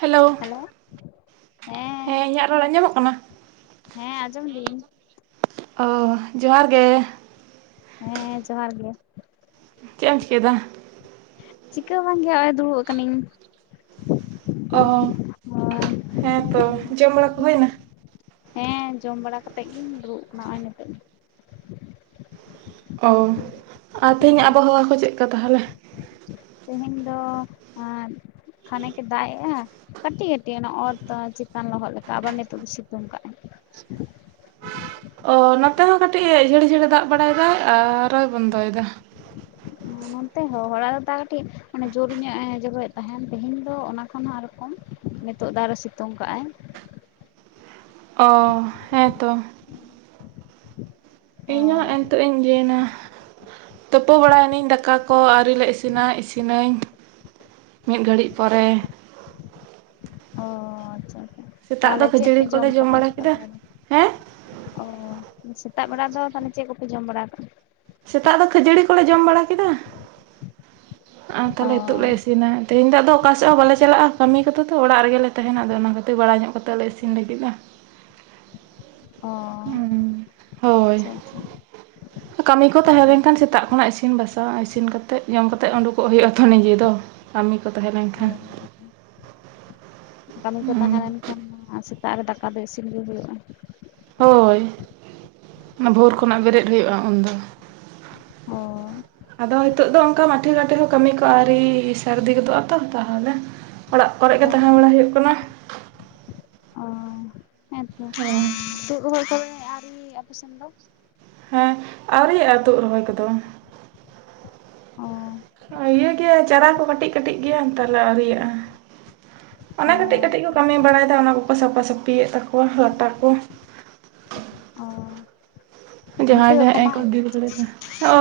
Hello, hello, ᱦᱮᱸ ᱤᱧᱟᱹᱜ ᱨᱚᱲ ᱟᱸᱧᱡᱚᱢᱚᱜ ᱠᱟᱱᱟ? ᱦᱮᱸ ᱟᱸᱡᱚᱢ ᱫᱤᱧ᱾ ᱚ ᱡᱚᱸᱦᱟᱨ ᱜᱮ᱾ ᱦᱮᱸ ᱡᱚᱸᱦᱟᱨ ᱜᱮ᱾ ᱪᱮᱫ ᱮᱢ ᱪᱤᱠᱟᱹᱭ ᱫᱟ? ᱪᱤᱠᱟᱹ ᱦᱚ ᱵᱟᱝᱜᱮ ᱦᱚᱸᱜᱼᱚᱭ ᱫᱩᱲᱩᱵ ᱟᱠᱟᱱᱟᱹᱧ᱾ ᱚᱸ ᱦᱮᱸ ᱛᱚ ᱡᱚᱢ ᱵᱟᱲᱟ ᱠᱚ ᱦᱩᱭᱱᱟ? ᱦᱮᱸ ᱡᱚᱢ ᱵᱟᱲᱟ ᱠᱟᱛᱮᱜ ᱜᱮ ᱤᱧ ᱫᱩᱲᱩᱵ ᱠᱟᱱᱟ ᱱᱚᱜᱼᱚᱭ ᱱᱤᱛᱳᱜ ᱚᱸ ᱟᱨ ᱛᱮᱦᱮᱧ ᱟᱜ ᱦᱮᱸ ᱟᱵᱚᱦᱟᱣᱟ ᱠᱚ ᱪᱮᱫ ᱠᱟ ᱛᱟᱦᱚᱞᱮ? ᱛᱮᱦᱮᱧ ᱫᱚ ᱮᱸ ᱠᱷᱟᱱᱮᱠ ᱮ ᱫᱟᱜ ᱮᱜᱼᱟ ᱠᱟᱹᱴᱤᱡ ᱠᱟᱹᱴᱤᱡ ᱚᱱᱟ ᱚᱛ ᱪᱮᱛᱟᱱ ᱞᱚᱦᱚᱫ ᱞᱮᱠᱟ ᱟᱵᱟᱨ ᱱᱤᱛᱚᱜ ᱫᱚ ᱥᱤᱛᱩᱝ ᱠᱟᱱᱟ᱾ ᱳᱸ ᱱᱚᱛᱮ ᱦᱚᱸ ᱠᱟᱹᱴᱤᱡ ᱡᱷᱟᱹᱲ ᱡᱷᱟᱹᱲ ᱮ ᱫᱟᱜ ᱵᱟᱲᱟᱭ ᱫᱟᱭ ᱟᱨ ᱦᱚᱸᱭ ᱵᱚᱱᱫᱚᱭ ᱮᱫᱟ᱾ ᱱᱚᱱᱛᱮ ᱦᱚᱸ ᱦᱚᱲᱟ ᱫᱚ ᱛᱟᱣ ᱠᱟᱹᱴᱤᱡ ᱚᱱᱮ ᱡᱳᱨ ᱧᱚᱜ ᱮ ᱡᱚᱨᱚᱭᱮᱫ ᱛᱟᱸᱦᱮᱱ ᱛᱮᱦᱮᱧ ᱫᱚ ᱚᱱᱟ ᱠᱷᱚᱱ ᱦᱚᱸ ᱟᱨᱦᱚᱸ ᱠᱚᱢ᱾ ᱱᱤᱛᱚᱜ ᱫᱚ ᱟᱨ ᱦᱚᱸᱭ ᱥᱤᱛᱩᱝ ᱠᱟᱜᱼᱟᱭ᱾ ᱚ ᱦᱮᱸ ᱛᱚ᱾ ᱤᱧ ᱦᱚᱸ ᱦᱳᱭ ᱦᱮᱸᱜᱼᱮ ᱱᱤᱛᱚᱜ ᱤᱧ ᱤᱭᱟᱹᱭ ᱱᱟ᱾ ᱛᱳᱯᱳ ᱵᱟᱲᱟᱭ ᱱᱟᱹᱧ ᱫᱟᱠᱟ ᱠᱚ ᱟᱹᱣᱨᱤ ᱞᱮ ᱤᱥᱤᱱᱟ ᱤᱥᱤᱱᱟᱹᱧ᱾ ᱢᱤᱫ ᱜᱷᱟᱹᱲᱤᱡ ᱯᱚᱨᱮ ᱚ ᱟᱪᱪᱷᱟ ᱟᱪᱪᱷᱟ ᱥᱮᱛᱟᱜ ᱫᱚ ᱛᱟᱦᱚᱞᱮ ᱪᱮᱫ ᱠᱷᱟᱹᱡᱟᱹᱲᱤ ᱯᱮ ᱠᱚᱞᱮ ᱡᱚᱢ ᱠᱟᱸᱜᱼᱟ ᱵᱟᱲᱟ ᱥᱮᱛᱟᱜ ᱠᱮᱫᱟ ᱵᱮᱲᱟ ᱨᱮ? ᱦᱮᱸ ᱚᱸ ᱥᱮᱛᱟᱜ ᱵᱮᱲᱟ ᱫᱚ ᱛᱟᱦᱚᱞᱮ ᱪᱮᱫ ᱠᱚᱯᱮ ᱡᱚᱢ ᱵᱟᱲᱟ ᱠᱟᱜᱼᱟ? ᱥᱮᱛᱟᱜ ᱫᱚ ᱠᱷᱟᱹᱡᱟᱹᱲᱤ ᱠᱚᱞᱮ ᱡᱚᱢ ᱵᱟᱲᱟ ᱠᱮᱫᱟ ᱟᱨ ᱚ ᱛᱟᱦᱚᱞᱮ ᱱᱤᱛᱚᱜ ᱞᱮ ᱤᱥ ᱤᱥᱤᱱᱟ ᱛᱮᱦᱮᱧ ᱫᱚ ᱟᱫᱚ ᱚᱠᱟᱥᱮᱫ ᱦᱚ ᱵᱟᱞᱮ ᱪᱟᱞᱟᱜᱼᱟ ᱠᱟᱹᱢᱤ ᱠᱚᱛᱮ ᱛᱚ ᱚᱲᱟᱜ ᱨᱮᱜᱮᱞᱮ ᱛᱟᱦᱮᱱᱟ ᱟᱫᱚ ᱚᱱᱟ ᱠᱷᱟᱹᱛᱤᱨ ᱵᱟᱲᱟᱭ ᱧᱚᱜ ᱠᱟᱛᱮᱫ ᱞᱮ ᱤᱥᱤᱱ ᱞᱟᱹᱜᱤᱫᱼᱟ᱾ ᱚ ᱮᱸ ᱦᱳᱭ᱾ ᱟᱪᱪᱷᱟ ᱟᱪᱪᱷᱟ ᱠᱟᱹᱢᱤ ᱠᱚ ᱛᱟᱦᱮᱸ ᱞᱮᱱ ᱠᱷᱟᱱ ᱥᱮᱛᱟᱜ ᱠᱷᱚᱱᱟᱜ ᱤᱥᱤᱱ ᱵᱟᱥᱟᱝ ᱤᱥᱤᱱ ᱠᱟᱛᱮᱫ ᱡᱚᱢ ᱠᱟᱛᱮᱜ ᱩᱸᱰᱩᱠᱚᱜ ᱦᱩᱭᱩᱜᱼᱟ ᱛᱚ ᱱᱤᱡᱮ ᱫᱚ᱾ ᱠᱟᱹᱢᱤ ᱠᱚ ᱛᱟᱦᱮᱸ ᱞᱮᱱᱠᱷᱟᱱ᱾ ᱦᱳᱭ ᱠᱟᱹᱢᱤ ᱠᱚ ᱦᱩᱸ ᱛᱟᱦᱮ ᱞᱮᱱ ᱠᱷᱟᱱ ᱢᱟ ᱥᱮᱛᱟᱜ ᱨᱮ ᱫᱟᱠᱟ ᱫᱚ ᱤᱥᱤᱱ ᱜᱮ ᱦᱩᱭᱩᱜᱼᱟ᱾ ᱦᱳᱭ ᱚᱱᱟ ᱵᱷᱳᱨ ᱠᱷᱚᱱᱟᱜ ᱵᱮᱨᱮᱫ ᱦᱩᱭᱩᱜᱼᱟ ᱩᱱᱫᱚ᱾ ᱦᱚᱭ᱾ ᱟᱫᱚ ᱱᱤᱛᱚᱜ ᱫᱚ ᱚᱱᱠᱟ ᱢᱟᱴᱷᱮ ᱜᱷᱟᱴᱮ ᱦᱚᱸ ᱠᱟᱹᱢᱤ ᱠᱚ ᱟᱹᱣᱨᱤ ᱥᱟᱨᱫᱤ ᱜᱚᱫᱚᱜᱼᱟ ᱛᱚ ᱛᱟᱦᱚᱞᱮ ᱚᱲᱟᱜ ᱠᱚᱨᱮ ᱚ ᱜᱮ ᱛᱟᱦᱮᱸ ᱵᱟᱲᱟ ᱦᱩᱭᱩᱜ ᱠᱟᱱᱟ᱾ ᱚ ᱦᱮᱸᱛᱚ ᱦᱳᱭ ᱛᱩᱫ [unintelligible] ᱨᱚᱦᱚᱭ ᱠᱚᱫᱚ ᱟᱹᱣᱨᱤ ᱟᱯᱮ ᱥᱮᱱ ᱫᱚ? ᱦᱮᱸ ᱟᱹᱣᱨᱤᱭᱟᱜᱼᱟ ᱛᱩᱫ ᱨᱚᱦᱚᱭ ᱠᱚᱫᱚ᱾ ᱚᱸᱻ ᱤᱭᱟᱹ ᱜᱮᱭᱟ ᱪᱟᱨᱟ ᱠᱚ ᱠᱟᱹᱴᱤᱡ ᱠᱟᱹᱴᱤᱡ ᱜᱮᱭᱟ ᱛᱟᱦᱚᱞᱮ ᱟᱹᱣᱨᱤᱭᱟᱜᱼᱟ᱾ ᱚ ᱚᱱᱟ ᱠᱟᱹᱴᱤᱡ ᱠᱟᱹᱴᱤᱡ ᱠᱚ ᱠᱟᱹᱢᱤ ᱵᱟᱲᱟᱭ ᱫᱟ ᱚᱱᱟ ᱠᱚᱠᱚ ᱥᱟᱯᱷᱟ ᱥᱟᱹᱯᱤᱭᱮᱫ ᱛᱟᱠᱚᱣᱟ ᱞᱟᱴᱟ ᱠᱚ᱾ ᱚ ᱵᱷᱤᱛᱟᱹ ᱡᱟᱦᱟᱸᱭ ᱫᱚ ᱠᱚᱠᱚ ᱦᱮᱸᱜ ᱢᱟᱜ ᱮᱸᱠᱚ ᱮᱫᱟ? ᱜᱤᱰᱤ ᱵᱟᱲᱟᱭ ᱫᱟ᱾ ᱚ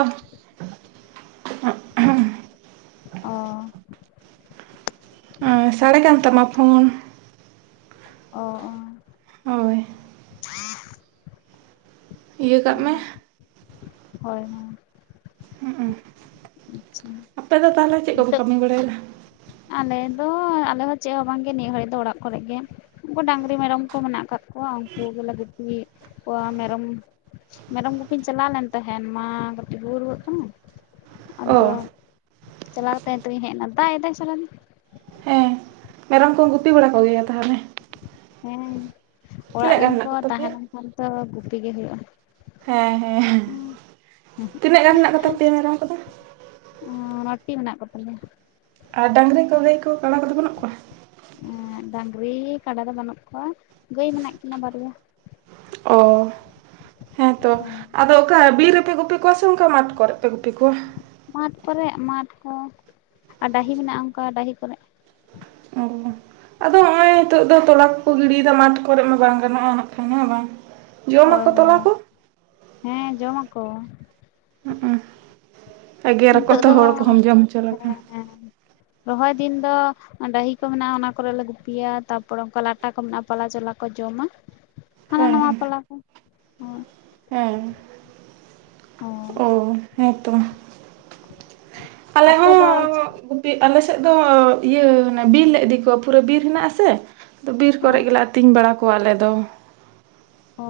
ᱚᱻ ᱚᱸ ᱥᱟᱲᱮ ᱠᱟᱱ ᱛᱟᱢᱟ ᱯᱷᱳᱱ᱾ ᱚ ᱚᱸ ᱦᱳᱭ᱾ ᱤᱭᱟᱹ ᱠᱟᱜ ᱢᱮ ᱦᱚᱭ ᱦᱚᱸ᱾ ᱟᱪᱪᱷᱟ ᱟᱯᱮ ᱫᱚ ᱛᱟᱦᱚᱞᱮ ᱪᱮᱫ ᱠᱚᱯᱮ ᱱᱤᱛᱚᱜ ᱠᱟᱹᱢᱤ ᱵᱟᱲᱟᱭ ᱫᱟ? ᱟᱞᱮ ᱫᱚᱸ ᱟᱞᱮ ᱦᱚᱸ ᱪᱮᱫ ᱦᱚᱸ ᱵᱟᱝ ᱜᱮ ᱱᱤᱭᱟᱹ ᱜᱷᱟᱹᱲᱤᱡ ᱫᱚ ᱚᱲᱟᱜ ᱠᱚᱨᱮ ᱜᱮ᱾ ᱩᱱᱠᱩ ᱰᱟᱝᱨᱤ, ᱢᱮᱨᱚᱢ ᱠᱚ ᱢᱮᱱᱟᱜ ᱠᱟᱫ ᱠᱚᱣᱟ ᱩᱱᱠᱩ ᱜᱮᱞᱮ ᱜᱩᱯᱤᱭᱮᱫ ᱠᱚᱣᱟ᱾ ᱢᱮᱨᱚᱢ ᱢᱮᱨᱚᱢ ᱜᱩᱯᱤᱧ ᱪᱟᱞᱟᱣ ᱞᱮᱱ ᱛᱟᱦᱮᱱ ᱢᱟ ᱠᱟᱹᱴᱤᱡ ᱨᱩ ᱨᱩᱣᱟᱹᱜ ᱠᱟᱱᱟᱭ᱾ ᱟᱫᱚ ᱚ ᱪᱟᱞᱟᱣ ᱠᱟᱛᱮ ᱱᱤᱛᱚᱜ ᱤᱧ ᱦᱮᱡ ᱮᱱᱟ ᱫᱟᱜ ᱮ ᱫᱟᱭ ᱥᱟᱨᱟ ᱫᱤᱱ᱾ ᱦᱮᱸ ᱢᱮᱨᱚᱢ ᱠᱚᱢ ᱜᱩᱯᱤ ᱵᱟᱲᱟ ᱠᱚ ᱜᱮᱭᱟ ᱛᱟᱦᱚᱞᱮ? ᱦᱮᱸ ᱚᱲᱟᱜ ᱛᱤᱱᱟᱹᱜ ᱨᱮᱱ ᱜᱟᱱ ᱦᱮᱱᱟᱜ ᱠᱚ ᱛᱟᱦᱮᱸ ᱠᱚᱛᱟᱯᱮᱭᱟ ᱞᱮᱱ ᱠᱷᱟᱱ ᱫᱚ ᱜᱩᱯᱤ ᱜᱮ ᱦᱩᱭᱩᱜᱼᱟ᱾ ᱦᱮᱸ ᱦᱮᱸ ᱛᱤᱱᱟᱹᱜ ᱜᱟᱱ ᱦᱮᱱᱟᱜ ᱠᱚᱛᱟ ᱯᱮᱭᱟ ᱢᱮᱨᱚᱢ ᱠᱚᱫᱚ? ᱦᱚᱸ ᱱᱚᱴᱤ ᱢᱮᱱᱟᱜ ᱠᱚ ᱛᱟᱞᱮᱭᱟ᱾ ᱟᱨ ᱰᱟᱝᱨᱤ ᱠᱚ ᱜᱟᱹᱭ ᱠᱚ ᱠᱟᱰᱟ ᱠᱚᱫᱚ ᱵᱟᱹᱱᱩᱜ ᱠᱚᱣᱟ ᱦᱮᱸᱜ ᱰᱟᱝᱨᱤ ᱠᱟᱰᱟ ᱫᱚ ᱵᱟᱹᱱᱩᱜ ᱠᱚᱣᱟ ᱜᱟᱹᱭ ᱢᱮᱱᱟᱜ ᱠᱤᱱᱟᱹ ᱵᱟᱨᱭᱟ ᱚ ᱦᱮᱸ ᱛᱚ ᱟᱫᱚ ᱚᱠᱟ ᱵᱤᱨ ᱨᱮᱯᱮ ᱜᱩᱯᱤ ᱠᱚᱣᱟ ᱥᱮ ᱚᱱᱠᱟ ᱢᱟᱴᱷ ᱠᱚᱨᱮ ᱯᱮ ᱜᱩᱯᱤ ᱠᱚᱣᱟ ᱢᱟᱴᱷ ᱠᱚᱨᱮ ᱢᱟᱴ ᱠᱚ ᱟᱨ ᱰᱟᱦᱤ ᱢᱮᱱᱟᱜ-ᱟ ᱚᱱᱠᱟ ᱰᱟᱦᱤ ᱠᱚᱨᱮᱜ ᱚᱦᱳ ᱟᱫᱚ ᱱᱚᱜ-ᱚᱭ ᱱᱤᱛᱚᱜ ᱫᱚ ᱛᱚᱞᱟ ᱠᱚᱠᱚ ᱜᱤᱰᱤᱭ ᱫᱟ ᱢᱟᱴᱷ ᱠᱚᱨᱮᱜ ᱢᱟ ᱵᱟᱝ ᱜᱟᱱᱚᱜ-ᱟ ᱱᱟᱜ ᱠᱷᱟᱱ ᱦᱮᱸ ᱵᱟᱝ ᱦᱚᱭ ᱡᱚᱢᱟᱠᱚ ᱛᱚᱞᱟ ᱦᱚᱭ ᱠᱚ ᱦᱮᱸ ᱡᱚᱢᱟ ᱠᱚ ᱦᱮᱜ ᱮ ᱮᱜᱮᱨ ᱟᱠᱚ ᱱᱤᱛᱚᱜ ᱛᱚ ᱫᱚ ᱦᱚᱲ ᱠᱚᱦᱚᱸ ᱡᱚᱢ ᱦᱚᱪᱚ ᱞᱮ ᱞᱮᱠᱟ ᱦᱮᱸ ᱦᱮᱸ ᱨᱚᱦᱚᱭ ᱫᱤᱱ ᱫᱚ ᱰᱟᱹᱦᱤ ᱠᱚ ᱢᱮᱱᱟᱜ-ᱟ ᱚᱱᱟ ᱠᱚᱨᱮ ᱞᱮ ᱜᱩᱯᱤᱭᱟ ᱛᱟᱨᱯᱚᱨᱮ ᱚᱱᱠᱟ ᱞᱟᱴᱟ ᱠᱚ ᱢᱮᱱᱟᱜ-ᱟ ᱯᱟᱞᱟ ᱪᱚᱞᱟ ᱠᱚ ᱡᱚᱢᱟ ᱦᱟᱱᱟ ᱦᱮᱸ ᱱᱟᱣᱟ ᱦᱮᱸ ᱛᱟᱞᱟ ᱠᱚ ᱦᱚᱭ ᱦᱮᱸ ᱦᱳᱭ ᱚ ᱦᱮᱸᱛᱚ ᱟᱞᱮ ᱟᱯᱮ ᱫᱚ ᱦᱚᱸ ᱯᱤᱜ ᱟᱞᱮ ᱥᱮᱫ ᱫᱚ ᱤᱭᱟᱹ ᱵᱤᱨ ᱞᱮ ᱤᱫᱤ ᱠᱚᱣᱟ ᱯᱩᱨᱟᱹ ᱵᱤᱨ ᱦᱮᱱᱟᱜ ᱟᱥᱮ ᱵᱤᱨ ᱦᱮᱸ ᱠᱚᱨᱮᱜ ᱜᱮᱞᱮ ᱟᱹᱛᱤᱧ ᱵᱟᱲᱟ ᱠᱚᱣᱟ ᱟᱞᱮ ᱫᱚ ᱚ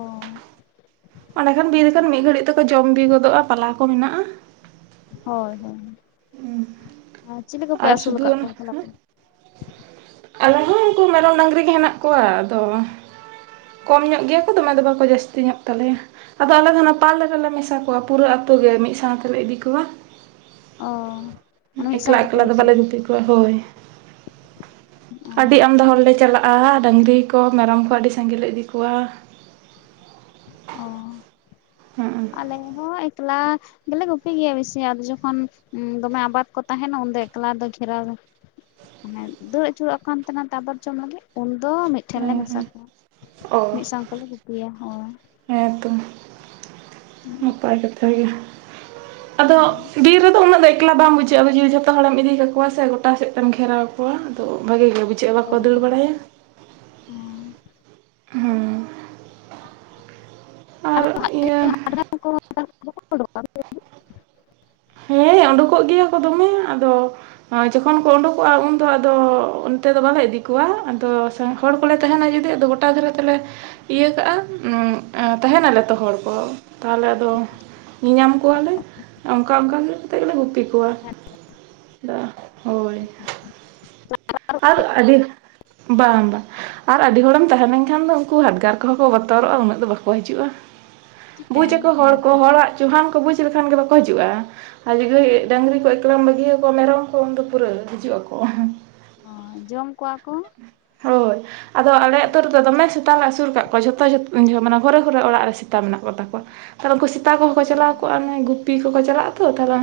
ᱚᱸᱰᱮ ᱠᱷᱟᱱ ᱵᱤᱨ ᱟᱪᱪᱷᱟ ᱠᱷᱟᱱ ᱟᱪᱪᱷᱟ ᱢᱤᱫ ᱜᱷᱟᱹᱲᱤᱡ ᱛᱮᱠᱚ ᱡᱚᱢ ᱵᱤ ᱜᱚᱫᱚᱜ-ᱟ ᱯᱟᱞᱟ ᱠᱚ ᱢᱮᱱᱟᱜ-ᱟ᱾ ᱦᱚᱭ ᱦᱚᱭ ᱟᱨ ᱪᱤᱞᱤ ᱠᱚᱯᱮ ᱟᱨ ᱟᱹᱥᱩᱞ ᱥᱩᱫᱷᱩ ᱠᱟᱜ ᱠᱚᱣᱟ ᱚᱱᱟ [unintelligible] ᱟᱞᱮ ᱦᱚᱸ ᱩᱱᱠᱩ ᱢᱮᱨᱚᱢ ᱰᱟᱹᱝᱨᱤ ᱜᱮ ᱦᱮᱱᱟᱜ ᱠᱚᱣᱟ ᱟᱫᱚ ᱠᱚᱢ ᱧᱚᱜ ᱜᱮᱭᱟ ᱠᱚ ᱫᱚᱢᱮ ᱫᱚ ᱵᱟᱠᱚ ᱡᱟᱹᱥᱛᱤ ᱧᱚᱜ ᱛᱟᱞᱮᱭᱟ᱾ ᱟᱫᱚ ᱟᱞᱮ ᱫᱚ ᱚᱱᱟ ᱯᱟᱞ ᱨᱮᱫᱚ ᱞᱮ ᱢᱮᱥᱟ ᱠᱚᱣᱟ ᱯᱩᱨᱟᱹ ᱟᱛᱳ ᱜᱮ ᱢᱤᱫ ᱥᱟᱶ ᱛᱮᱞᱮ ᱤᱫᱤ ᱠᱚᱣᱟ᱾ ᱚ ᱢᱟᱱᱮ ᱢᱤᱫ ᱮᱠᱞᱟ ᱥᱟᱶ ᱛᱮᱯᱮ ᱮᱠᱞᱟ ᱫᱚ ᱵᱟᱞᱮ ᱜᱩᱯᱤᱭᱟ ᱜᱩᱯᱤ ᱠᱚᱣᱟ ᱦᱳᱭ ᱚ ᱟᱹᱰᱤ ᱟᱢᱫᱟ ᱦᱚᱲ ᱞᱮ ᱪᱟᱞᱟᱜ-ᱟ ᱰᱟᱹᱝᱨᱤ ᱠᱚ ᱢᱮᱨᱚᱢ ᱠᱚ ᱟᱹᱰᱤ ᱥᱟᱸᱜᱮ ᱞᱮ ᱤᱫᱤ ᱠᱚᱣᱟ ᱚ ᱦᱩᱸ ᱟᱞᱮ ᱦᱚᱸ ᱮᱠᱞᱟ ᱜᱮᱞᱮ ᱜᱩᱯᱤ ᱜᱮᱭᱟ ᱵᱮᱥᱤ ᱟ ᱡᱚᱠᱷᱚᱱ ᱫᱚᱢᱮ ᱟᱵᱟᱫ ᱠᱚ ᱛᱟᱦᱮᱱᱟ ᱩᱱᱫᱚ ᱮᱠᱞᱟ ᱫᱚ ᱜᱷᱮᱨᱟᱣ ᱨᱮ, ᱢᱟᱱᱮ ᱫᱩᱲ ᱟᱪᱩᱨᱚᱜ ᱠᱟᱱ ᱛᱟᱦᱮᱱᱟ ᱛᱟᱵᱚᱨ ᱡᱚᱢ ᱞᱟᱹᱜᱤᱫ ᱩᱱ ᱫᱚ ᱢᱤᱫᱴᱷᱮᱱ ᱞᱮ ᱦᱮᱸ ᱢᱮᱥᱟ ᱦᱮᱸ ᱠᱚᱣᱟ ᱢᱤᱫ ᱥᱟᱶ ᱛᱮᱞᱮ ᱜᱩᱛᱤᱭᱟ ᱦ᱾ ᱦᱮᱸ ᱛᱚ ᱱᱟᱯᱟᱭ ᱠᱟᱛᱮᱫ ᱜᱮ᱾ ᱟᱫᱚ ᱦᱳᱭ ᱵᱤᱨ ᱨᱮᱫᱚ ᱩᱱᱟᱹᱜ ᱫᱚ ᱮᱠᱞᱟ ᱵᱟᱝ ᱵᱩᱡᱷᱟᱹᱜᱼᱟ ᱟᱫᱚ ᱡᱤᱣᱤ ᱡᱷᱚᱛᱚ ᱦᱚᱲᱮᱢ ᱤᱫᱤ ᱠᱟᱠᱚᱣᱟ ᱥᱮ ᱜᱚᱴᱟ ᱥᱮᱫ ᱛᱮᱢ ᱜᱷᱮᱨᱟᱣᱟ ᱠᱚᱣᱟ᱾ ᱠᱚᱣᱟ ᱟᱫᱚ ᱵᱷᱟᱜᱮ ᱜᱮ ᱵᱩᱡᱷᱟᱹᱜᱼᱟ ᱵᱟᱠᱚ ᱦᱳᱭ ᱫᱟᱹᱲ ᱵᱟᱲᱟᱭᱟ, ᱦᱳᱭ ᱦᱮᱸ ᱟᱨ ᱟᱫᱚ ᱤᱭᱟᱹ [unintelligible] ᱦᱮᱸ ᱩᱰᱩᱠᱚᱜ ᱜᱮᱭᱟ ᱠᱚ ᱫᱚᱢᱮ ᱟᱫᱚ ᱡᱚᱠᱷᱚᱱ ᱠᱚ ᱩᱰᱩᱠᱚᱜᱼᱟ ᱩᱱᱫᱚ ᱟᱫᱚ ᱚᱱᱛᱮ ᱫᱚ ᱵᱟᱞᱮ ᱤᱫᱤ ᱠᱚᱣᱟ ᱟᱫᱚ ᱦᱚᱲ ᱠᱚᱞᱮ ᱛᱟᱦᱮᱱᱟ ᱡᱩᱫᱤ ᱟᱫᱚ ᱜᱚᱴᱟ ᱫᱷᱟᱨᱮ ᱛᱮᱞᱮ ᱤᱭᱟᱹ ᱠᱟᱜᱼᱟᱢ ᱛᱟᱦᱮᱱᱟᱞᱮ ᱛᱚ ᱦᱚᱲ ᱠᱚ ᱛᱟᱦᱞᱮ ᱟᱫᱚ, ᱧᱮᱧᱟᱢ ᱠᱚᱣᱟᱞᱮ᱾ ᱚᱱᱠᱟ ᱚᱱᱠᱟ ᱜᱮ ᱠᱟᱛᱮᱫ ᱜᱮᱞᱮ ᱜᱩᱯᱤ ᱠᱚᱣᱟ ᱦᱳᱭ᱾ ᱟᱨ ᱟᱹᱰᱤ ᱵᱟᱝ ᱵᱟᱝ, ᱟᱨ ᱟᱹᱰᱤ ᱦᱚᱲᱮᱢ ᱛᱟᱦᱮᱸ ᱞᱮᱱᱠᱷᱟᱱ ᱫᱚ ᱩᱱᱠᱩ ᱦᱟᱰᱜᱟᱨ ᱠᱚᱦᱚᱸ ᱠᱚ ᱵᱚᱛᱚᱨᱚᱜᱼᱟ ᱩᱱᱟᱹᱜ ᱫᱚ ᱵᱟᱠᱚ ᱦᱤᱡᱩᱜᱼᱟ᱾ ᱵᱩᱡᱽ ᱦᱮᱸ ᱟᱠᱚ ᱦᱚᱲ ᱦᱮᱸ ᱠᱚ ᱛᱚ ᱦᱚᱲᱟᱜ ᱪᱩᱦᱟᱱ ᱠᱚ ᱵᱩᱡᱽ ᱞᱮᱠᱷᱟᱱ ᱜᱮ ᱵᱟᱠᱚ ᱦᱤᱡᱩᱜᱼᱟ ᱟᱹᱰᱤ ᱜᱷᱟᱨᱤ ᱰᱟᱹᱝᱨᱤ ᱠᱚ ᱮᱠᱞᱟ ᱵᱟᱹᱜᱤᱭᱟᱠᱚᱣᱟ ᱢᱮᱨᱚᱢ ᱠᱚ ᱩᱱᱫᱚ ᱯᱩᱨᱟᱹ ᱦᱤᱡᱩᱜ ᱟᱠᱚ ᱡᱚᱢ ᱠᱚᱣᱟ ᱠᱚ᱾ ᱦᱳᱭ ᱟᱫᱚ ᱟᱞᱮ ᱟᱹᱛᱩ ᱨᱮᱫᱚ ᱫᱚᱢᱮ ᱥᱮᱛᱟ ᱞᱮ ᱟᱹᱥᱩᱨ ᱠᱟᱜ ᱠᱚᱣᱟ ᱡᱷᱚᱛᱚ ᱡᱚᱛᱚ ᱩᱱ ᱡᱚᱦᱚᱜ ᱢᱮᱷᱚᱨᱮ ᱜᱷᱚᱨᱮ ᱚᱲᱟᱜ ᱥᱮᱛᱟ ᱢᱮᱱᱟᱜ ᱠᱚᱛᱟᱠᱚᱣᱟ ᱛᱟᱦᱚᱞ ᱩᱱᱠᱩ ᱥᱮᱛᱟ ᱠᱚᱦᱚᱸ ᱚ ᱪᱟᱞᱟᱣ ᱠᱚᱼᱟ ᱱᱟ ᱜᱩ ᱯᱤ ᱠᱚᱠᱚ ᱪᱟᱞᱟᱜᱼᱟ ᱛᱚ ᱛᱟᱦᱚᱞᱮ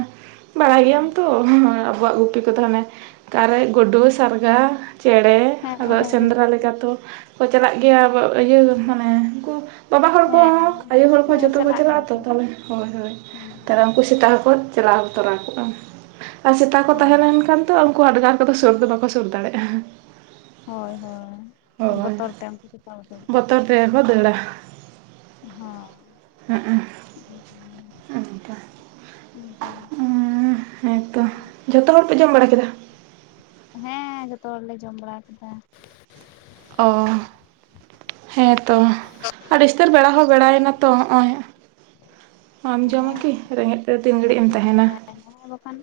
ᱵᱟᱲᱟᱭ ᱦᱮᱸ ᱜᱮᱭᱟᱢ ᱛᱚ ᱟᱵᱚᱣᱟᱜ ᱜᱩᱯᱤ ᱠᱚ ᱛᱟᱦᱮᱱᱮ ᱠᱟᱨᱮᱡ ᱜᱩᱰᱩ, ᱥᱟᱨᱜᱟ, ᱪᱮᱬᱮ ᱟᱫᱚ ᱦᱮᱸ ᱥᱮᱸᱫᱽᱨᱟ ᱞᱮᱠᱟ ᱛᱚ ᱠᱚ ᱪᱟᱞᱟᱜ ᱜᱮᱭᱟ ᱟᱵ ᱤᱭᱟᱹ ᱢᱟᱱᱮ ᱩᱱᱠᱩ ᱵᱟᱵᱟ ᱦᱚᱲ ᱦᱮᱸ ᱠᱚᱦᱚᱸ ᱟᱭᱩ ᱦᱚᱲ ᱠᱚᱸ ᱦᱮᱸ ᱡᱚᱛᱚ ᱠᱚ ᱪᱟᱞᱟᱜ ᱜᱮᱭᱟ ᱪᱟᱞᱟᱜ-ᱟ ᱛᱚ ᱛᱟᱦᱮ ᱦᱳᱭ ᱦᱳᱭ ᱦᱮᱸ ᱩᱱᱠᱩ ᱥᱮᱛᱟ ᱦᱚᱸᱠᱚ ᱪᱟᱞᱟᱣ ᱛᱚᱨᱟ ᱠᱚᱜᱼᱟ ᱟᱨ ᱥᱮᱛᱟ ᱠᱚ ᱚ ᱛᱟᱦᱮᱸ ᱞᱮᱱ ᱠᱷᱟᱱ ᱛᱚ ᱩᱱᱠᱩ ᱟᱰᱜᱟᱨ ᱠᱚᱫᱚ ᱥᱩᱨ ᱫᱚ ᱵᱟᱠᱚ ᱥᱩᱨ ᱫᱟᱲᱮᱭᱟᱜᱼᱟ᱾ ᱦᱳᱭ ᱦᱳᱭ ᱵᱚᱛᱚᱨ ᱛᱟᱭᱚᱢ ᱠᱚ ᱥᱮᱛᱟ ᱵᱚᱛᱚᱨ᱾ ᱯᱮ ᱦᱚᱸ ᱫᱟᱲᱟ ᱦᱚ [inaudible] ᱚ ᱡᱟᱞᱟ ᱦᱮᱸᱛᱚ᱾ ᱡᱷᱚᱛᱚ ᱦᱚᱲ ᱯᱮ ᱡᱚᱢ ᱵᱟᱲᱟ ᱠᱮᱫᱟ? ᱸ ᱡᱚᱛᱚ ᱦᱚᱲᱞᱮ ᱡᱚᱢ ᱵᱟᱲᱟ ᱠᱮᱫᱟ᱾ ᱚ ᱦᱮᱸᱛᱚ᱾ᱟᱹᱰᱤ ᱩᱥᱛᱟᱹᱨ ᱵᱮᱲᱟ ᱦᱚᱸ ᱵᱮᱲᱟᱭᱮᱱᱟ ᱛᱚ ᱱᱚᱜᱼᱚᱭ ᱟᱢ ᱡᱚᱢᱟ ᱠᱤ ᱨᱮᱸᱜᱮᱡ ᱛᱮ ᱛᱤᱱ ᱜᱷᱟᱹᱲᱤᱡ ᱮᱢ ᱟᱹᱰᱤᱜᱟᱱ ᱛᱟᱦᱮᱱᱟ ᱵᱮᱲᱟᱭᱟ [inaudible] ᱦᱮᱸ ᱵᱟᱠᱷᱟᱱ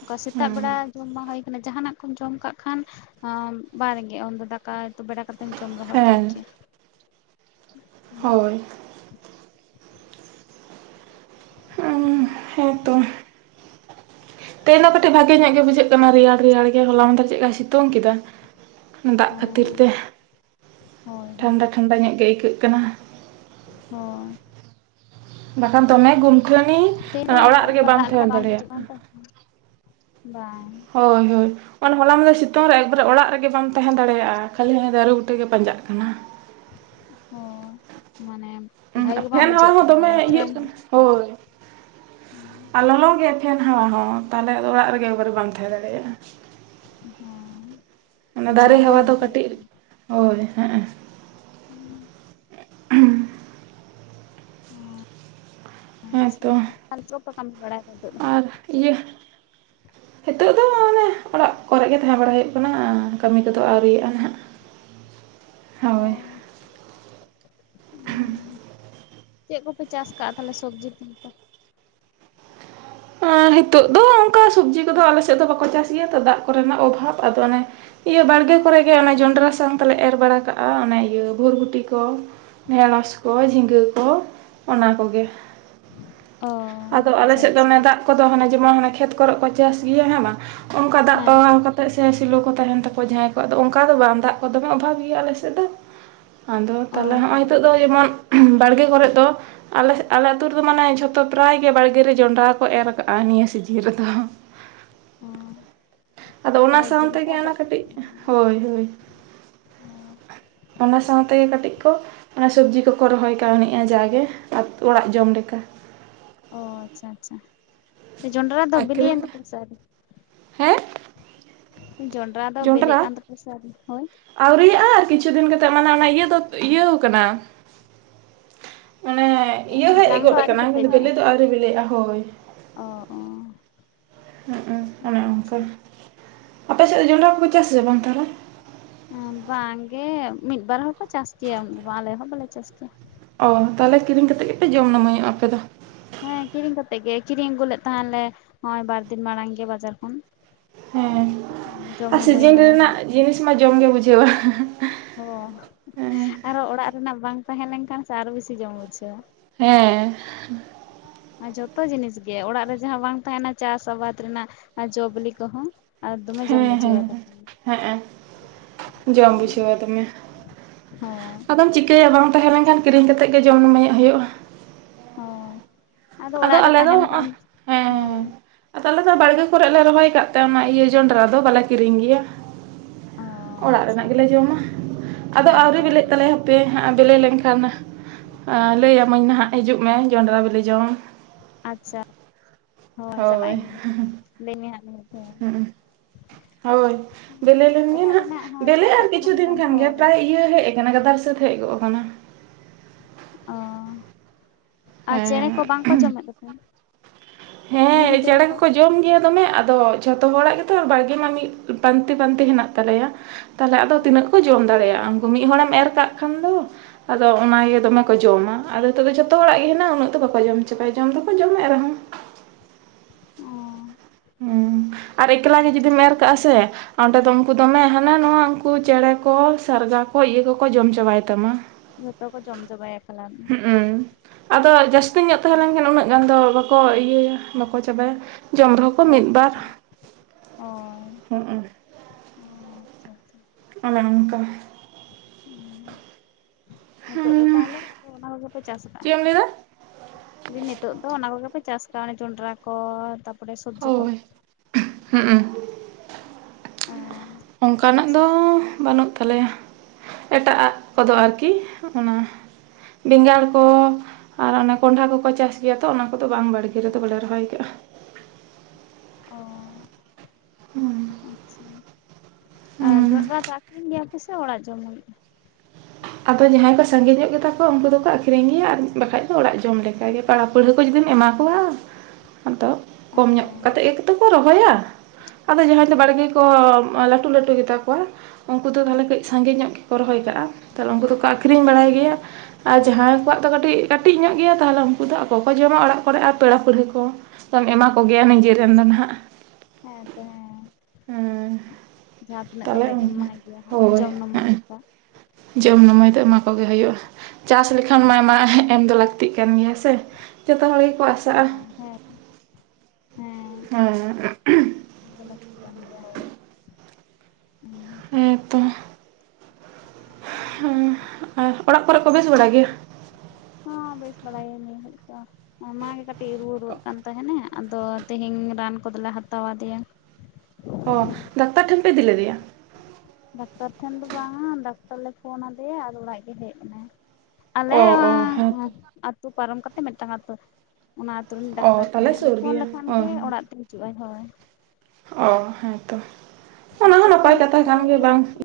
ᱚᱱᱠᱟ ᱥᱮᱛᱟᱜ ᱵᱮᱲᱟ ᱡᱚᱢ ᱦᱩᱭᱟ ᱟᱠᱟᱱᱟ ᱡᱟᱦᱟᱱᱟᱜ ᱠᱚᱢ ᱡᱚᱢ ᱠᱟᱜ ᱠᱷᱟᱱ ᱵᱟᱝ ᱨᱮᱸᱜᱮᱡ ᱩᱱᱫᱚ ᱰᱟᱠ [unintelligible] ᱵᱮᱲᱟ ᱠᱟᱛᱮᱢ ᱡᱚᱢ ᱨᱮᱦᱚᱸ ᱴᱷᱤᱠ ᱦᱮᱸ ᱜᱮ᱾ ᱦᱳᱭ ᱦᱚ ᱦᱳᱭᱛᱚ ᱛᱮᱦᱮᱧ ᱫᱚ ᱠᱟᱹᱴᱤᱡ ᱵᱷᱟᱜᱮ ᱧᱚᱜ ᱜᱮ ᱵᱩᱡᱷᱟᱹᱜ ᱠᱟᱱᱟ᱾ ᱨᱮᱭᱟᱲ ᱨᱮᱭᱟᱲ ᱜᱮ ᱦᱚᱞᱟ ᱢᱟᱫᱷᱮᱨ ᱪᱮᱫᱠᱟᱭ ᱥᱤᱛᱩᱝ ᱠᱮᱫᱟ ᱫᱟᱜ ᱠᱷᱟᱹᱛᱤᱨ ᱦᱮᱸ ᱛᱮ ᱦᱳᱭ ᱦᱳᱭ ᱴᱷᱟᱱᱰᱟ ᱴᱷᱟᱱᱰᱟ ᱧᱚᱜ ᱜᱮ ᱟᱹᱭᱠᱟᱹᱜ ᱠᱟᱱᱟ᱾ ᱦᱳ ᱵᱟᱠᱷᱟᱱ ᱫᱚᱢᱮ ᱜᱩᱞᱜᱩᱞᱟᱱᱤ ᱛᱮᱦᱮᱧ ᱫᱚ ᱚᱱᱠᱟ ᱫᱟᱜ ᱞᱮᱠᱟ ᱵᱟᱝ ᱵᱩᱡᱷᱟᱹᱜ ᱠᱟᱱ ᱛᱚ᱾ ᱦᱳᱭ ᱦᱳᱭ ᱚᱱᱟ ᱦᱚᱞᱟ ᱢᱟᱫᱤᱮ ᱥᱤᱛᱩᱝ ᱨᱮ ᱮᱠᱵᱟᱨᱮ ᱚᱲᱟᱜ ᱨᱮᱜᱮ ᱵᱟᱢ ᱛᱟᱦᱮᱸ ᱫᱟᱲᱮᱭᱟᱜᱼᱟ᱾ ᱠᱷᱟᱹᱞᱤ ᱦᱟᱱᱮ ᱫᱚᱨᱮ ᱵᱩᱴᱟᱹ ᱜᱮ ᱯᱟᱸᱡᱟᱜ ᱠᱟᱱᱟ [unintelligible] [unintelligible] ᱵᱟᱝ ᱯᱷᱮᱱ ᱦᱟᱣᱟ ᱵᱩᱡᱷᱟᱹᱜ ᱦᱚᱸ ᱠᱟᱱᱟ ᱫᱚᱢᱮ ᱟᱨ ᱤᱭᱟᱹᱜ ᱯᱷᱮᱱ ᱠᱟᱱᱟ ᱦᱳᱭ ᱟᱨ ᱞᱚᱞᱚᱜ ᱜᱮᱭᱟ ᱯᱷᱮᱱ ᱦᱟᱣᱟ ᱦᱚᱸ ᱛᱟᱦᱚᱞᱮ ᱟᱫᱚ ᱚᱲᱟᱜ ᱨᱮᱜᱮ ᱮᱜᱵᱟᱨᱮ ᱵᱟᱢ ᱛᱟᱦᱮᱸ ᱫᱟᱲᱮᱭᱟᱜᱼᱟ ᱦᱮᱸ ᱚᱱᱟ ᱫᱟᱨᱮ ᱡᱤᱣᱤ ᱜᱮ ᱦᱟᱣᱟ ᱫᱚ ᱦᱟᱹᱥᱩᱭᱮᱫ ᱠᱟᱹᱴᱤᱡ ᱠᱟᱱᱟ ᱦᱳᱭ ᱦᱮᱸᱜ ᱮᱸ ᱦᱮᱸᱛᱚ [unintelligible] ᱟᱨ ᱤᱭᱟᱹ ᱱᱤᱛᱚᱜ ᱫᱚ ᱟᱱᱮ ᱚᱲᱟᱜ ᱠᱚᱨᱮᱜ ᱜᱮ ᱛᱟᱦᱮᱸ ᱵᱟᱲᱟ ᱦᱩᱭᱩᱜ ᱠᱟᱱᱟ ᱠᱟᱹᱢᱤ ᱠᱚᱫᱚ ᱟᱹᱣᱨᱤᱭᱟᱜᱼᱟ ᱱᱟᱦᱟᱜ᱾ [inaudible] ᱚ ᱦᱳᱭ [unintelligible] ᱪᱮᱫ ᱠᱚᱯᱮ ᱪᱟᱥ ᱠᱟᱜᱼᱟ ᱛᱟᱦᱚᱞᱮ ᱥᱚᱵᱽᱡᱤ [inaudible] ᱟᱸ ᱦᱤᱛᱚᱜ ᱫᱚ ᱚᱱᱠᱟ ᱥᱚᱵᱽᱡᱤ ᱠᱚᱫᱚ ᱟᱞᱮ ᱥᱮᱫ ᱫᱚ ᱵᱟᱠᱚ ᱪᱟᱥ ᱜᱮᱭᱟ ᱛᱚ ᱫᱟᱜ ᱠᱚᱨᱮᱱᱟᱜ ᱚᱵᱷᱟᱵᱽ ᱟᱫᱚ ᱚᱱᱮ ᱤᱭᱟᱹ ᱵᱟᱲᱜᱮ ᱠᱚᱨᱮ ᱜᱮ ᱚᱱᱮ ᱡᱚᱱᱰᱨᱟ ᱥᱟᱣ ᱛᱮᱞᱮ ᱮᱨ ᱵᱟᱲᱟ ᱠᱟᱜᱼᱟ ᱤᱭᱟᱹ ᱵᱷᱨᱵᱩᱴᱤ ᱠᱚ ᱰᱷᱮᱲᱚᱥ ᱠᱚ ᱡᱷᱤᱸᱜᱟᱹ ᱠᱚ ᱚᱱᱟ ᱠᱚᱜᱮ᱾ ᱚ ᱟᱫᱚ ᱟᱞᱮ ᱟᱪᱪᱷᱟ ᱥᱮᱫ ᱫᱚ ᱟᱪᱪᱷᱟ ᱚᱱᱮ ᱫᱟᱜ ᱠᱚᱫᱚ ᱦᱟᱱᱮ ᱡᱮᱢᱚᱱ ᱦᱟᱱᱮ ᱠᱷᱮᱛ ᱠᱚᱨᱮᱜ ᱠᱚ ᱪᱟᱥ ᱜᱮᱭᱟ ᱦᱮᱸ ᱵᱟᱝ ᱚᱱᱠᱟ ᱫᱟᱜ ᱦᱮᱸ ᱯᱟᱣᱟᱣ ᱠᱟᱛᱮ ᱪᱮᱫᱟᱜ ᱥᱮ ᱥᱮᱞᱚ ᱠᱚ ᱛᱟᱦᱮᱱ ᱛᱟᱠᱚᱣᱟ ᱡᱟᱦᱟᱸᱭ ᱠᱚᱣᱟᱜ ᱫᱚ᱾ᱚᱱᱠᱟ ᱫᱚ ᱵᱟᱝ ᱫᱟᱜ ᱠᱚ ᱫᱚᱢᱮ ᱚᱵᱷᱟᱵᱽ ᱜᱮᱭᱟ ᱟᱞᱮᱥᱮᱫ ᱫᱚ ᱟᱫᱚ ᱚ ᱛᱟᱦᱚᱞᱮ ᱦᱚᱜᱼᱚᱭ ᱱᱤᱛᱚᱜ ᱫᱚ ᱡᱮᱢᱚᱱ ᱵᱟᱲᱜᱮ ᱠᱚᱨᱮᱜ ᱫᱚ ᱟᱞᱮ ᱟᱞᱮ ᱟᱹᱛᱩ ᱨᱮᱫᱚ ᱢᱟᱱᱮ ᱡᱷᱚᱛᱚ ᱯᱨᱟᱭ ᱜᱮ ᱵᱟᱲᱜᱮ ᱨᱮ ᱡᱚᱱᱰᱨᱟ ᱠᱚ ᱮᱨ ᱠᱟᱜᱼᱟ ᱱᱤᱭᱟᱹ ᱥᱤᱡᱤᱱ ᱨᱮᱫᱚ ᱛᱟᱦᱚᱞᱮ ᱟᱫᱚ ᱚᱱᱟ ᱥᱟᱶᱛᱮᱜᱮ ᱡᱚᱸᱰᱨᱟ ᱫᱚ ᱚᱱᱟ ᱠᱟᱹᱴᱤᱡ ᱦᱳᱭ ᱦᱳᱭ ᱚᱱᱟ ᱥᱟᱶᱛᱮᱜᱮ ᱠᱟᱹᱴᱤᱡ ᱠᱚ ᱚᱱᱟ ᱥᱚᱵᱡᱤ ᱠᱚᱠᱚ ᱨᱚᱦᱚᱭ ᱠᱟᱹᱣᱱᱮᱜᱼᱟ ᱡᱟᱜᱮ ᱚᱲᱟᱜ ᱡᱚᱢ ᱞᱮᱠᱟ᱾ ᱚ ᱟᱪᱪᱷᱟ ᱟᱪᱪᱷᱟ ᱡᱚᱱᱰᱨᱟ ᱫᱚ ᱵᱤᱞᱤᱭᱮᱱ ᱟᱹᱠᱷᱨᱤᱧ ᱛᱟᱯᱮᱭᱟ ᱥᱮ ᱟᱣᱨᱤ ᱦᱮᱸ ᱡᱚᱱᱰᱨᱟ ᱫᱚ ᱵᱮᱞᱮᱜ ᱡᱚᱱᱰᱨᱟ ᱠᱟᱱ ᱛᱟᱯᱮᱭᱟ ᱥᱮ ᱟ. ᱣᱨᱤ ᱦᱩ ᱟᱹᱣᱨᱤᱭᱟᱜᱼᱟ ᱟᱨ ᱠᱤᱪᱷᱩ ᱫᱤᱱ ᱠᱟᱛᱮᱫ ᱢᱟᱱᱮ ᱚᱱᱟ ᱤᱭᱟᱹ ᱫᱚ ᱤᱭᱟᱹᱣ ᱠᱟᱱᱟ ᱚᱱᱮ ᱤᱭᱟᱹ ᱦᱮᱡ ᱡᱟᱝ ᱫᱚ ᱜᱚᱫ ᱟᱹᱣᱨᱤ ᱠᱟᱱᱟ ᱠᱤᱱᱛᱩ ᱠᱮᱴᱮᱡᱚᱜᱼᱟ ᱵᱮᱞᱮ ᱫᱚ ᱟᱹᱣᱨᱤ ᱵᱮᱞᱮᱜᱼᱟ ᱦᱳᱭ ᱚ ᱚ ᱦᱩᱭ ᱩ ᱚᱱᱮ ᱚᱱᱠᱟ ᱟᱪᱪᱷᱟ ᱟᱯᱮᱥᱮᱫ ᱫᱚ ᱡᱚᱱᱰᱨᱟ ᱠᱚᱯᱮ ᱪᱟᱥᱟ ᱟᱥᱮ ᱵᱟᱝ‌ ᱛᱟᱦᱚᱞᱮ ᱵᱟᱝᱜᱮ ᱢᱤᱫ ᱵᱟᱨ ᱦᱚᱲᱠᱚ ᱪᱟᱥ ᱠᱮᱭᱟ ᱟᱞᱮ ᱦᱚᱸ ᱵᱟᱞᱮ ᱪᱟᱥ ᱠᱮᱭᱟ ᱚᱻ ᱛᱟᱦᱚᱞᱮ ᱠᱤᱨᱤᱧ ᱠᱟᱛᱮᱜ ᱜᱮᱯᱮ ᱡᱚᱢ ᱱᱟᱹᱢᱟᱹᱭ ᱚᱜᱼᱟ ᱟᱯᱮ ᱫᱚ ᱦᱮᱸ ᱠᱤᱨᱤᱧ ᱠᱟᱛᱮᱜ ᱜᱮ ᱠᱤᱨᱤᱧ ᱟᱹᱜᱩ ᱞᱮᱫ ᱛᱟᱦᱮᱸᱞᱮ ᱦᱚᱜ ᱚᱭ ᱵᱟᱨ ᱫᱤᱱ ᱢᱟᱲᱟᱝ ᱜᱮ ᱵᱟᱡᱟᱨ ᱠᱷᱚᱱ ᱦᱮᱸ ᱡᱚᱢ ᱟᱨ ᱱᱟᱢᱟᱹᱭ ᱥᱤᱡᱤᱱ ᱱᱟᱞᱮ ᱨᱮᱱᱟᱜ ᱦᱚᱸ ᱡᱤᱱᱤᱥ ᱢᱟ ᱡᱚᱢ ᱜᱮ ᱵᱩᱡᱷᱟᱹᱣᱟ ᱚ ᱦᱮᱸ ᱟᱨᱚ ᱚᱲᱟᱜ ᱨᱮᱱᱟᱜ ᱵᱟᱝ ᱛᱟᱦᱮᱸ ᱞᱮᱱ ᱠᱷᱟᱱ ᱥᱮ ᱟᱨᱚ ᱵᱤᱥᱤ ᱡᱚᱢ ᱵᱩᱡᱷᱟᱹᱣᱟ ᱦᱮᱸ ᱡᱚᱛᱚ ᱡᱤᱱᱤᱥ ᱜᱮ ᱚᱲᱟᱜ ᱨᱮ ᱡᱟᱦᱟᱸ ᱵᱟᱝ ᱛᱟᱦᱮᱱᱟ ᱪᱟᱥ ᱟᱵᱟᱫ ᱨᱮᱱᱟᱜ ᱡᱚᱵᱞᱤ ᱠᱚᱦᱚᱸ ᱟᱨ ᱫᱚᱢᱮ ᱡᱚᱢ ᱦᱮᱸ ᱦᱮᱸ ᱵᱩᱡᱷᱟᱹᱣᱟ ᱛᱚᱠᱷᱚᱱ ᱫᱚ ᱦᱮᱸ ᱦᱮᱸ ᱡᱚᱢ ᱵᱩᱡᱷᱟᱹᱣᱟ ᱫᱚᱢᱮ ᱦᱮᱸ ᱟᱫᱚᱢ ᱪᱤᱠᱟᱹᱭᱟ ᱵᱟᱝ ᱛᱟᱦᱮᱸ ᱞᱮᱱ ᱠᱷᱟᱱ ᱠᱤᱨᱤᱧ ᱠᱟᱛᱮᱫ ᱜᱮ ᱡᱚᱢ ᱱᱟᱹᱢᱟᱹᱭᱚᱜ ᱦᱳᱭᱳᱜᱼᱟ ᱦᱳᱭ ᱟᱫᱚ ᱚᱲᱟᱜ ᱨᱮ ᱟᱞᱮ ᱫᱚ ᱛᱟᱦᱮᱱ ᱦᱚᱸᱜᱼᱚᱭ ᱠᱷᱟᱱ ᱦᱮᱸ ᱦᱳᱭ ᱟᱫᱚ ᱟᱞᱮ ᱫᱚ ᱵᱟᱭᱨᱮ ᱠᱚᱨᱮᱫ ᱞᱮ ᱨᱚᱦᱚᱭ ᱠᱟᱜ ᱛᱮ ᱚᱱᱟ ᱤᱭᱟᱹ ᱡᱚᱸᱰᱨᱟ ᱫᱚ ᱵᱟᱞᱮ ᱠᱤᱨᱤᱧ ᱜᱮᱭᱟ ᱚ ᱚᱲᱟᱜ ᱟᱪᱪᱷᱟ ᱨᱮᱱᱟᱜ ᱜᱮᱞᱮ ᱡᱚᱢᱟ ᱟᱫᱚ ᱟᱹᱣᱨᱤ ᱦᱮᱸᱛᱚ ᱵᱮᱞᱮᱜ ᱛᱟᱞᱮᱭᱟ ᱯᱮ ᱦᱟᱸᱜ ᱵᱮᱞᱮ ᱞᱮᱱᱠᱷᱟᱱ ᱞᱟᱹᱭᱟᱢᱟᱹᱧ ᱱᱟᱦᱟᱜ ᱦᱤᱡᱩᱜ ᱢᱮ ᱡᱚᱸᱰᱨᱟ ᱵᱮᱞᱮ ᱡᱚᱢ ᱟᱪᱪᱷᱟ ᱦᱚᱸ ᱪᱟᱞᱟᱜ ᱟᱹᱧ ᱦᱟᱸᱜ ᱞᱟᱹᱭ ᱢᱮ ᱦᱟᱸᱜ ᱫᱷᱟᱣ ᱦᱩᱸ ᱦᱳᱭ ᱵᱮᱞᱮ ᱞᱮᱱᱜᱮ ᱚᱲᱟᱜ ᱱᱟᱦᱟᱜ ᱨᱮᱱᱟᱜ ᱦᱚᱸ ᱵᱮᱞᱮᱜ ᱟᱨ ᱪᱟᱥᱟᱜ ᱠᱤᱪᱷᱩ ᱛᱟᱦᱮᱱ ᱫᱤᱱ ᱠᱷᱟᱱ ᱜᱮ ᱦᱳᱭ ᱯᱨᱟᱭ ᱤᱭᱟᱹ ᱦᱮᱡ ᱠᱟᱱᱟ ᱜᱟᱫᱟᱨ ᱥᱟ. ᱛ ᱦᱮᱡ ᱜᱚᱫ ᱠᱟᱱᱟ ᱚ ᱟᱨ ᱦᱮᱸ ᱪᱮᱬᱮ ᱠᱚ ᱵᱟᱝᱠᱚ ᱡᱚᱢᱮᱫ ᱛᱟᱯᱮᱭᱟ ᱦᱮᱸ ᱪᱮᱬᱮ ᱠᱚᱸ ᱡᱚᱢ ᱜᱮᱭᱟ ᱫᱚᱢᱮ ᱟᱫᱚ ᱡᱷᱚᱛᱚ ᱦᱚᱲᱟᱜ ᱜᱮᱛᱚ ᱵᱟᱲᱜᱮ ᱢᱟ ᱢᱤᱫ ᱯᱟᱱᱛᱮ ᱯᱟᱱᱛᱮ ᱦᱮᱱᱟᱜ ᱛᱟᱞᱮᱭᱟ ᱾ ᱛᱟᱦᱚᱞᱮ ᱟᱫᱚ ᱦᱮᱸ ᱛᱤᱱᱟᱹᱜ ᱠᱚ ᱡᱚᱢ ᱫᱟᱲᱮᱭᱟᱜᱼᱟ ᱩᱱᱠᱩ ᱢᱤᱫ ᱦᱚᱲᱟ ᱮᱢ ᱮᱨ ᱠᱟᱜ ᱠᱷᱟᱱ ᱫᱚ ᱟᱫᱚ ᱚᱱᱟᱜᱮ ᱫᱚᱢᱮ ᱠᱚ ᱡᱚᱢᱟ ᱟᱫᱚ ᱱᱤᱛᱚᱜ ᱫᱚ ᱡᱚᱛᱚ ᱦᱚᱲᱟᱜ ᱜᱮ ᱦᱮᱱᱟᱜ ᱩᱱᱟᱹᱜ ᱫᱚ ᱵᱟᱠᱚ ᱡᱚᱢ ᱪᱟᱵᱟᱭᱟ ᱡᱚᱢ ᱫᱚᱠᱚ ᱡᱚᱢᱮᱫ ᱨᱮᱦᱚᱸ ᱚ ᱦᱩᱸ ᱾ ᱟᱨ ᱮᱠᱞᱟ ᱜᱮ ᱟᱪᱪᱷᱟ ᱡᱩᱫᱤᱢ ᱮᱨ ᱠᱟᱜᱼᱟ ᱥᱮ ᱚᱸᱰᱮ ᱫᱚ ᱩᱱᱠᱩ ᱫᱚᱢᱮ ᱦᱟᱱᱟ ᱱᱚᱣᱟ ᱩᱱᱠᱩ ᱪᱮᱬᱮ ᱠᱚ ᱥᱟᱨᱜᱟ ᱠᱚ ᱤᱭᱟᱹ ᱠᱚᱠᱚ ᱡᱚᱢ ᱪᱟᱵᱟᱭ ᱛᱟᱢᱟ ᱾ ᱡᱚᱛᱚ ᱠᱚ ᱡᱚᱢ ᱪᱟᱵᱟᱭᱟ ᱮᱠᱞᱟ ᱦᱩᱸᱜ ᱩ ᱟᱫᱚ ᱡᱟᱹᱥᱛᱤ ᱧᱚᱜ ᱛᱟᱦᱮᱸ ᱞᱮᱱᱠᱷᱟᱱ ᱩᱱᱟᱹᱜ ᱜᱟᱱ ᱫᱚ ᱵᱟᱠᱚ ᱤᱭᱟᱹᱭᱟ ᱵᱟᱠᱚ ᱪᱟᱵᱟᱭᱟ ᱡᱚᱢ ᱨᱮᱦᱚᱸ ᱠᱚ ᱢᱤᱫ ᱦᱳᱭ ᱵᱟᱨ ᱦᱳᱭ ᱦᱚᱸᱜ ᱚᱸ ᱚ ᱟᱪᱪᱷᱟ ᱟᱪᱪᱷᱟ ᱚᱱᱮ ᱚᱱᱠᱟ ᱩᱸ ᱱᱤᱛᱚᱜ ᱫᱚ ᱦᱩᱸ ᱛᱟᱦᱚᱞᱮ ᱟᱫᱚ ᱚᱱᱟ ᱠᱚᱜᱮ ᱯᱮ ᱪᱟᱥ ᱠᱟᱜᱼᱟ ᱪᱮᱫ ᱮᱢ ᱾ ᱞᱟᱹᱭᱫᱟ? ᱫᱟ. ᱧ ᱱᱤᱛᱚᱜ ᱫᱚ ᱚᱱᱟ ᱠᱚᱜᱮ ᱯᱮ ᱪᱟᱥ ᱠᱟᱜᱼᱟ ᱡᱚᱸᱰᱨᱟ ᱠᱚ ᱛᱟᱯ ᱦᱳᱭ ᱦᱩᱜ ᱩ ᱚ ᱚᱱᱠᱟᱱᱟᱜ ᱟᱪᱪᱷᱟ ᱫᱚ ᱵᱟᱹᱱᱩᱜ ᱛᱟᱞᱮᱭᱟ ᱮᱴᱟᱜ ᱟᱜ ᱠᱚᱫᱚ ᱟᱨᱠᱤ ᱚᱱᱟ ᱵᱮᱸᱜᱟᱲ ᱠᱚ ᱟᱨ ᱚᱱᱮ ᱠᱚᱸᱰᱷᱟ ᱠᱚᱠᱚ ᱪᱟᱥ ᱜᱮᱭᱟ ᱛᱚ ᱚᱱᱟ ᱠᱚᱫᱚ ᱵᱟᱝ ᱵᱟᱲᱜᱮ ᱨᱮᱫᱚ ᱵᱟᱞᱮ ᱨᱚᱦᱚᱭᱠᱟᱜᱼᱟ ᱾ ᱚ ᱦᱩᱸ ᱟᱪᱪᱷᱟ ᱟᱨ ᱡᱚᱸᱰᱨᱟ ᱫᱚ ᱟᱠᱷᱨᱤᱧ ᱜᱮᱭᱟ ᱯᱮ ᱥᱮ ᱚᱲᱟᱜ ᱡᱚᱢ ᱦᱩᱭᱩᱜᱼᱟ ᱟᱫᱚ ᱡᱟᱦᱟᱸᱭ ᱠᱚ ᱥᱟᱺᱜᱮ ᱧᱚᱜ ᱜᱮᱛᱟ ᱠᱚ ᱩᱱᱠᱩ ᱫᱚᱠᱚ ᱟᱠᱷᱨᱤᱧ ᱜᱮᱭᱟ ᱟᱨ ᱵᱟᱠᱷᱟᱡ ᱫᱚ ᱚᱲᱟᱜ ᱡᱚᱢ ᱞᱮᱠᱟ ᱜᱮ ᱾ ᱯᱮᱲᱟ ᱯᱟᱹᱲᱦᱟ. ᱠᱚ ᱡᱩᱫᱤᱢ ᱮᱢᱟ ᱠᱚᱣᱟ ᱟᱫᱚ ᱦᱮᱸ ᱠᱚᱢ ᱧᱚᱜ ᱠᱟᱛᱮ ᱜᱮ ᱫᱚᱠᱚ ᱨᱚᱦᱚᱭᱟ ᱟᱫᱚ ᱡᱟᱦᱟᱸᱭ ᱫᱚ ᱵᱟᱲᱜᱮ ᱠᱚ ᱞᱟᱹᱴᱩ ᱞᱟᱹᱴᱩ ᱜᱮᱛᱟ ᱠᱚᱣᱟ ᱩᱱᱠᱩ ᱫᱚ ᱦᱮᱸ ᱛᱟᱦᱚᱞᱮ ᱠᱟᱹᱡ ᱥᱟᱸᱜᱮ ᱧᱚᱜ ᱜᱮᱠᱚ ᱨᱚᱦᱚᱭ ᱠᱟᱜᱼᱟ ᱛᱟᱦᱚᱞᱮ ᱩᱱᱠᱩ ᱫᱚᱠᱚ ᱟᱹᱠᱷᱨᱤᱧ ᱵᱟᱲᱟᱭ ᱜᱮᱭᱟ ᱾ ᱟᱨ ᱡᱟᱦᱟᱸᱭ ᱠᱚᱣᱟᱜ ᱫᱚ ᱠᱟᱹᱴᱤᱡ ᱠᱟᱹᱴᱤᱡ ᱧᱚᱜ ᱜᱮᱭᱟ ᱛᱟᱦᱚᱞᱮ ᱩᱱᱠᱩ ᱫᱚ ᱚᱠᱚᱭ ᱡᱚᱢᱟ ᱚᱲᱟᱜ ᱠᱚᱨᱮ ᱟᱨ ᱯᱮᱲᱟ ᱯᱟᱹᱨᱣᱟᱹ ᱠᱚ ᱫᱚᱢ ᱮᱢᱟ ᱠᱚ ᱜᱮᱭᱟ ᱱᱤᱡᱮᱨᱮᱱ ᱫᱚ ᱱᱟᱦᱟᱜ ᱾ ᱦᱮᱸ ᱛᱚ ᱦᱮᱸ ᱦᱮᱸ [inaudible] ᱡᱟᱦᱟᱸᱛᱤᱱᱟᱹᱜ ᱛᱟᱦᱚᱞᱮ ᱠᱟᱛᱮ ᱜᱮᱢ ᱮᱢᱟᱭ ᱜᱮᱭᱟ ᱦᱟᱸᱜ ᱦᱳᱭ ᱡᱚᱢ [unintelligible] ᱦᱮᱸ ᱞᱮᱠᱟ ᱾ ᱡᱚᱢ ᱱᱟᱢᱟᱹᱭ ᱫᱚ ᱮᱢᱟ ᱠᱚᱜᱮ ᱦᱩᱭᱩᱜᱼᱟ᱾ ᱪᱟᱥ ᱞᱮᱠᱷᱟᱱ ᱦᱳᱭ ᱢᱟ ᱮᱢ ᱫᱚ ᱞᱟᱹᱠ ᱛᱤᱜ ᱠᱟᱱ ᱜᱮᱭᱟ ᱥᱮ᱾ ᱡᱚᱛᱚ ᱦᱚᱲ ᱜᱮᱠᱚ ᱟᱥᱟᱜᱼᱟ ᱦᱮᱸ ᱦᱮᱸ ᱦᱮᱸ ᱮᱢ ᱫᱚ ᱞᱟᱹᱠᱛᱤ ᱜᱮᱭᱟ ᱦᱳᱭ᱾ ᱦᱮᱸᱛᱚ᱾ [inaudible] ᱟᱨ ᱚᱲᱟᱜ ᱠᱚᱨᱮ ᱠᱚ ᱵᱮᱥ ᱵᱟᱲᱟ ᱜᱮᱭᱟ? ᱦᱚᱸ ᱵᱮᱥ ᱵᱟᱲᱟ ᱜᱮ ᱱᱤᱭᱟᱹ ᱜᱷᱟᱲᱤᱡ ᱫᱚ᱾ ᱢᱟᱢᱟ ᱜᱮ ᱠᱟᱹᱴᱤᱡ ᱨᱩᱣᱟᱹ ᱨᱩᱣᱟᱹᱜ ᱠᱟᱱ ᱛᱟᱦᱮᱱᱮ ᱟᱫᱚ ᱛᱮᱦᱤᱧ ᱨᱟᱱ ᱠᱚᱫᱚᱞᱮ ᱦᱟᱛᱟᱣ ᱟᱫᱮᱭᱟ ᱾ ᱚ ᱰᱟᱠᱛᱟᱨ ᱴᱷᱮᱱ ᱯᱮ ᱤᱫᱤ ᱞᱮᱫᱮᱭᱟ ᱾ ᱰᱟᱠᱛᱟᱨ ᱴᱷᱮᱱ ᱫᱚ ᱵᱟᱝᱟ ᱰᱟᱠᱛᱟᱨ ᱞᱮ ᱯᱷᱳᱱ ᱟᱫᱮᱭᱟ ᱟᱫᱚ ᱚᱲᱟᱜ ᱜᱮ ᱦᱮᱡ ᱮᱱᱟ ᱾ ᱟᱞᱮ ᱚ ᱚ ᱦᱮᱸᱛᱚ ᱟᱹᱛᱩ ᱯᱟᱨᱚᱢ ᱠᱟᱛᱮ ᱢᱤᱫᱴᱟᱝ ᱟᱹᱛᱩ ᱾ ᱚᱱᱟ ᱟᱛᱩ ᱨᱤᱱᱤᱡ ᱚ ᱰᱟᱠᱛᱟᱨ ᱛᱟᱦᱚᱞᱮ ᱠᱟᱱᱟᱭ᱾ ᱟᱫᱚ ᱥᱩᱨ ᱯᱷᱳᱱ ᱜᱮᱭᱟ ᱞᱮᱠᱷᱟᱱ ᱚ ᱜᱮ ᱚᱲᱟᱜ ᱛᱮᱭ ᱦᱤᱡᱩᱜᱼ ᱟᱭ ᱦᱳᱭ᱾ ᱚ ᱦᱮᱸᱛᱚ ᱚᱱᱟ ᱦᱚᱸ ᱱᱟᱯᱟᱭ ᱥᱤᱛᱩᱝ ᱮᱜ ᱠᱟᱛᱷᱟ ᱟᱭ ᱠᱟᱱ ᱜᱮᱭᱟ ᱜᱚᱨᱚᱢᱮᱜ ᱵᱟᱝ ᱟᱭ ᱥᱮ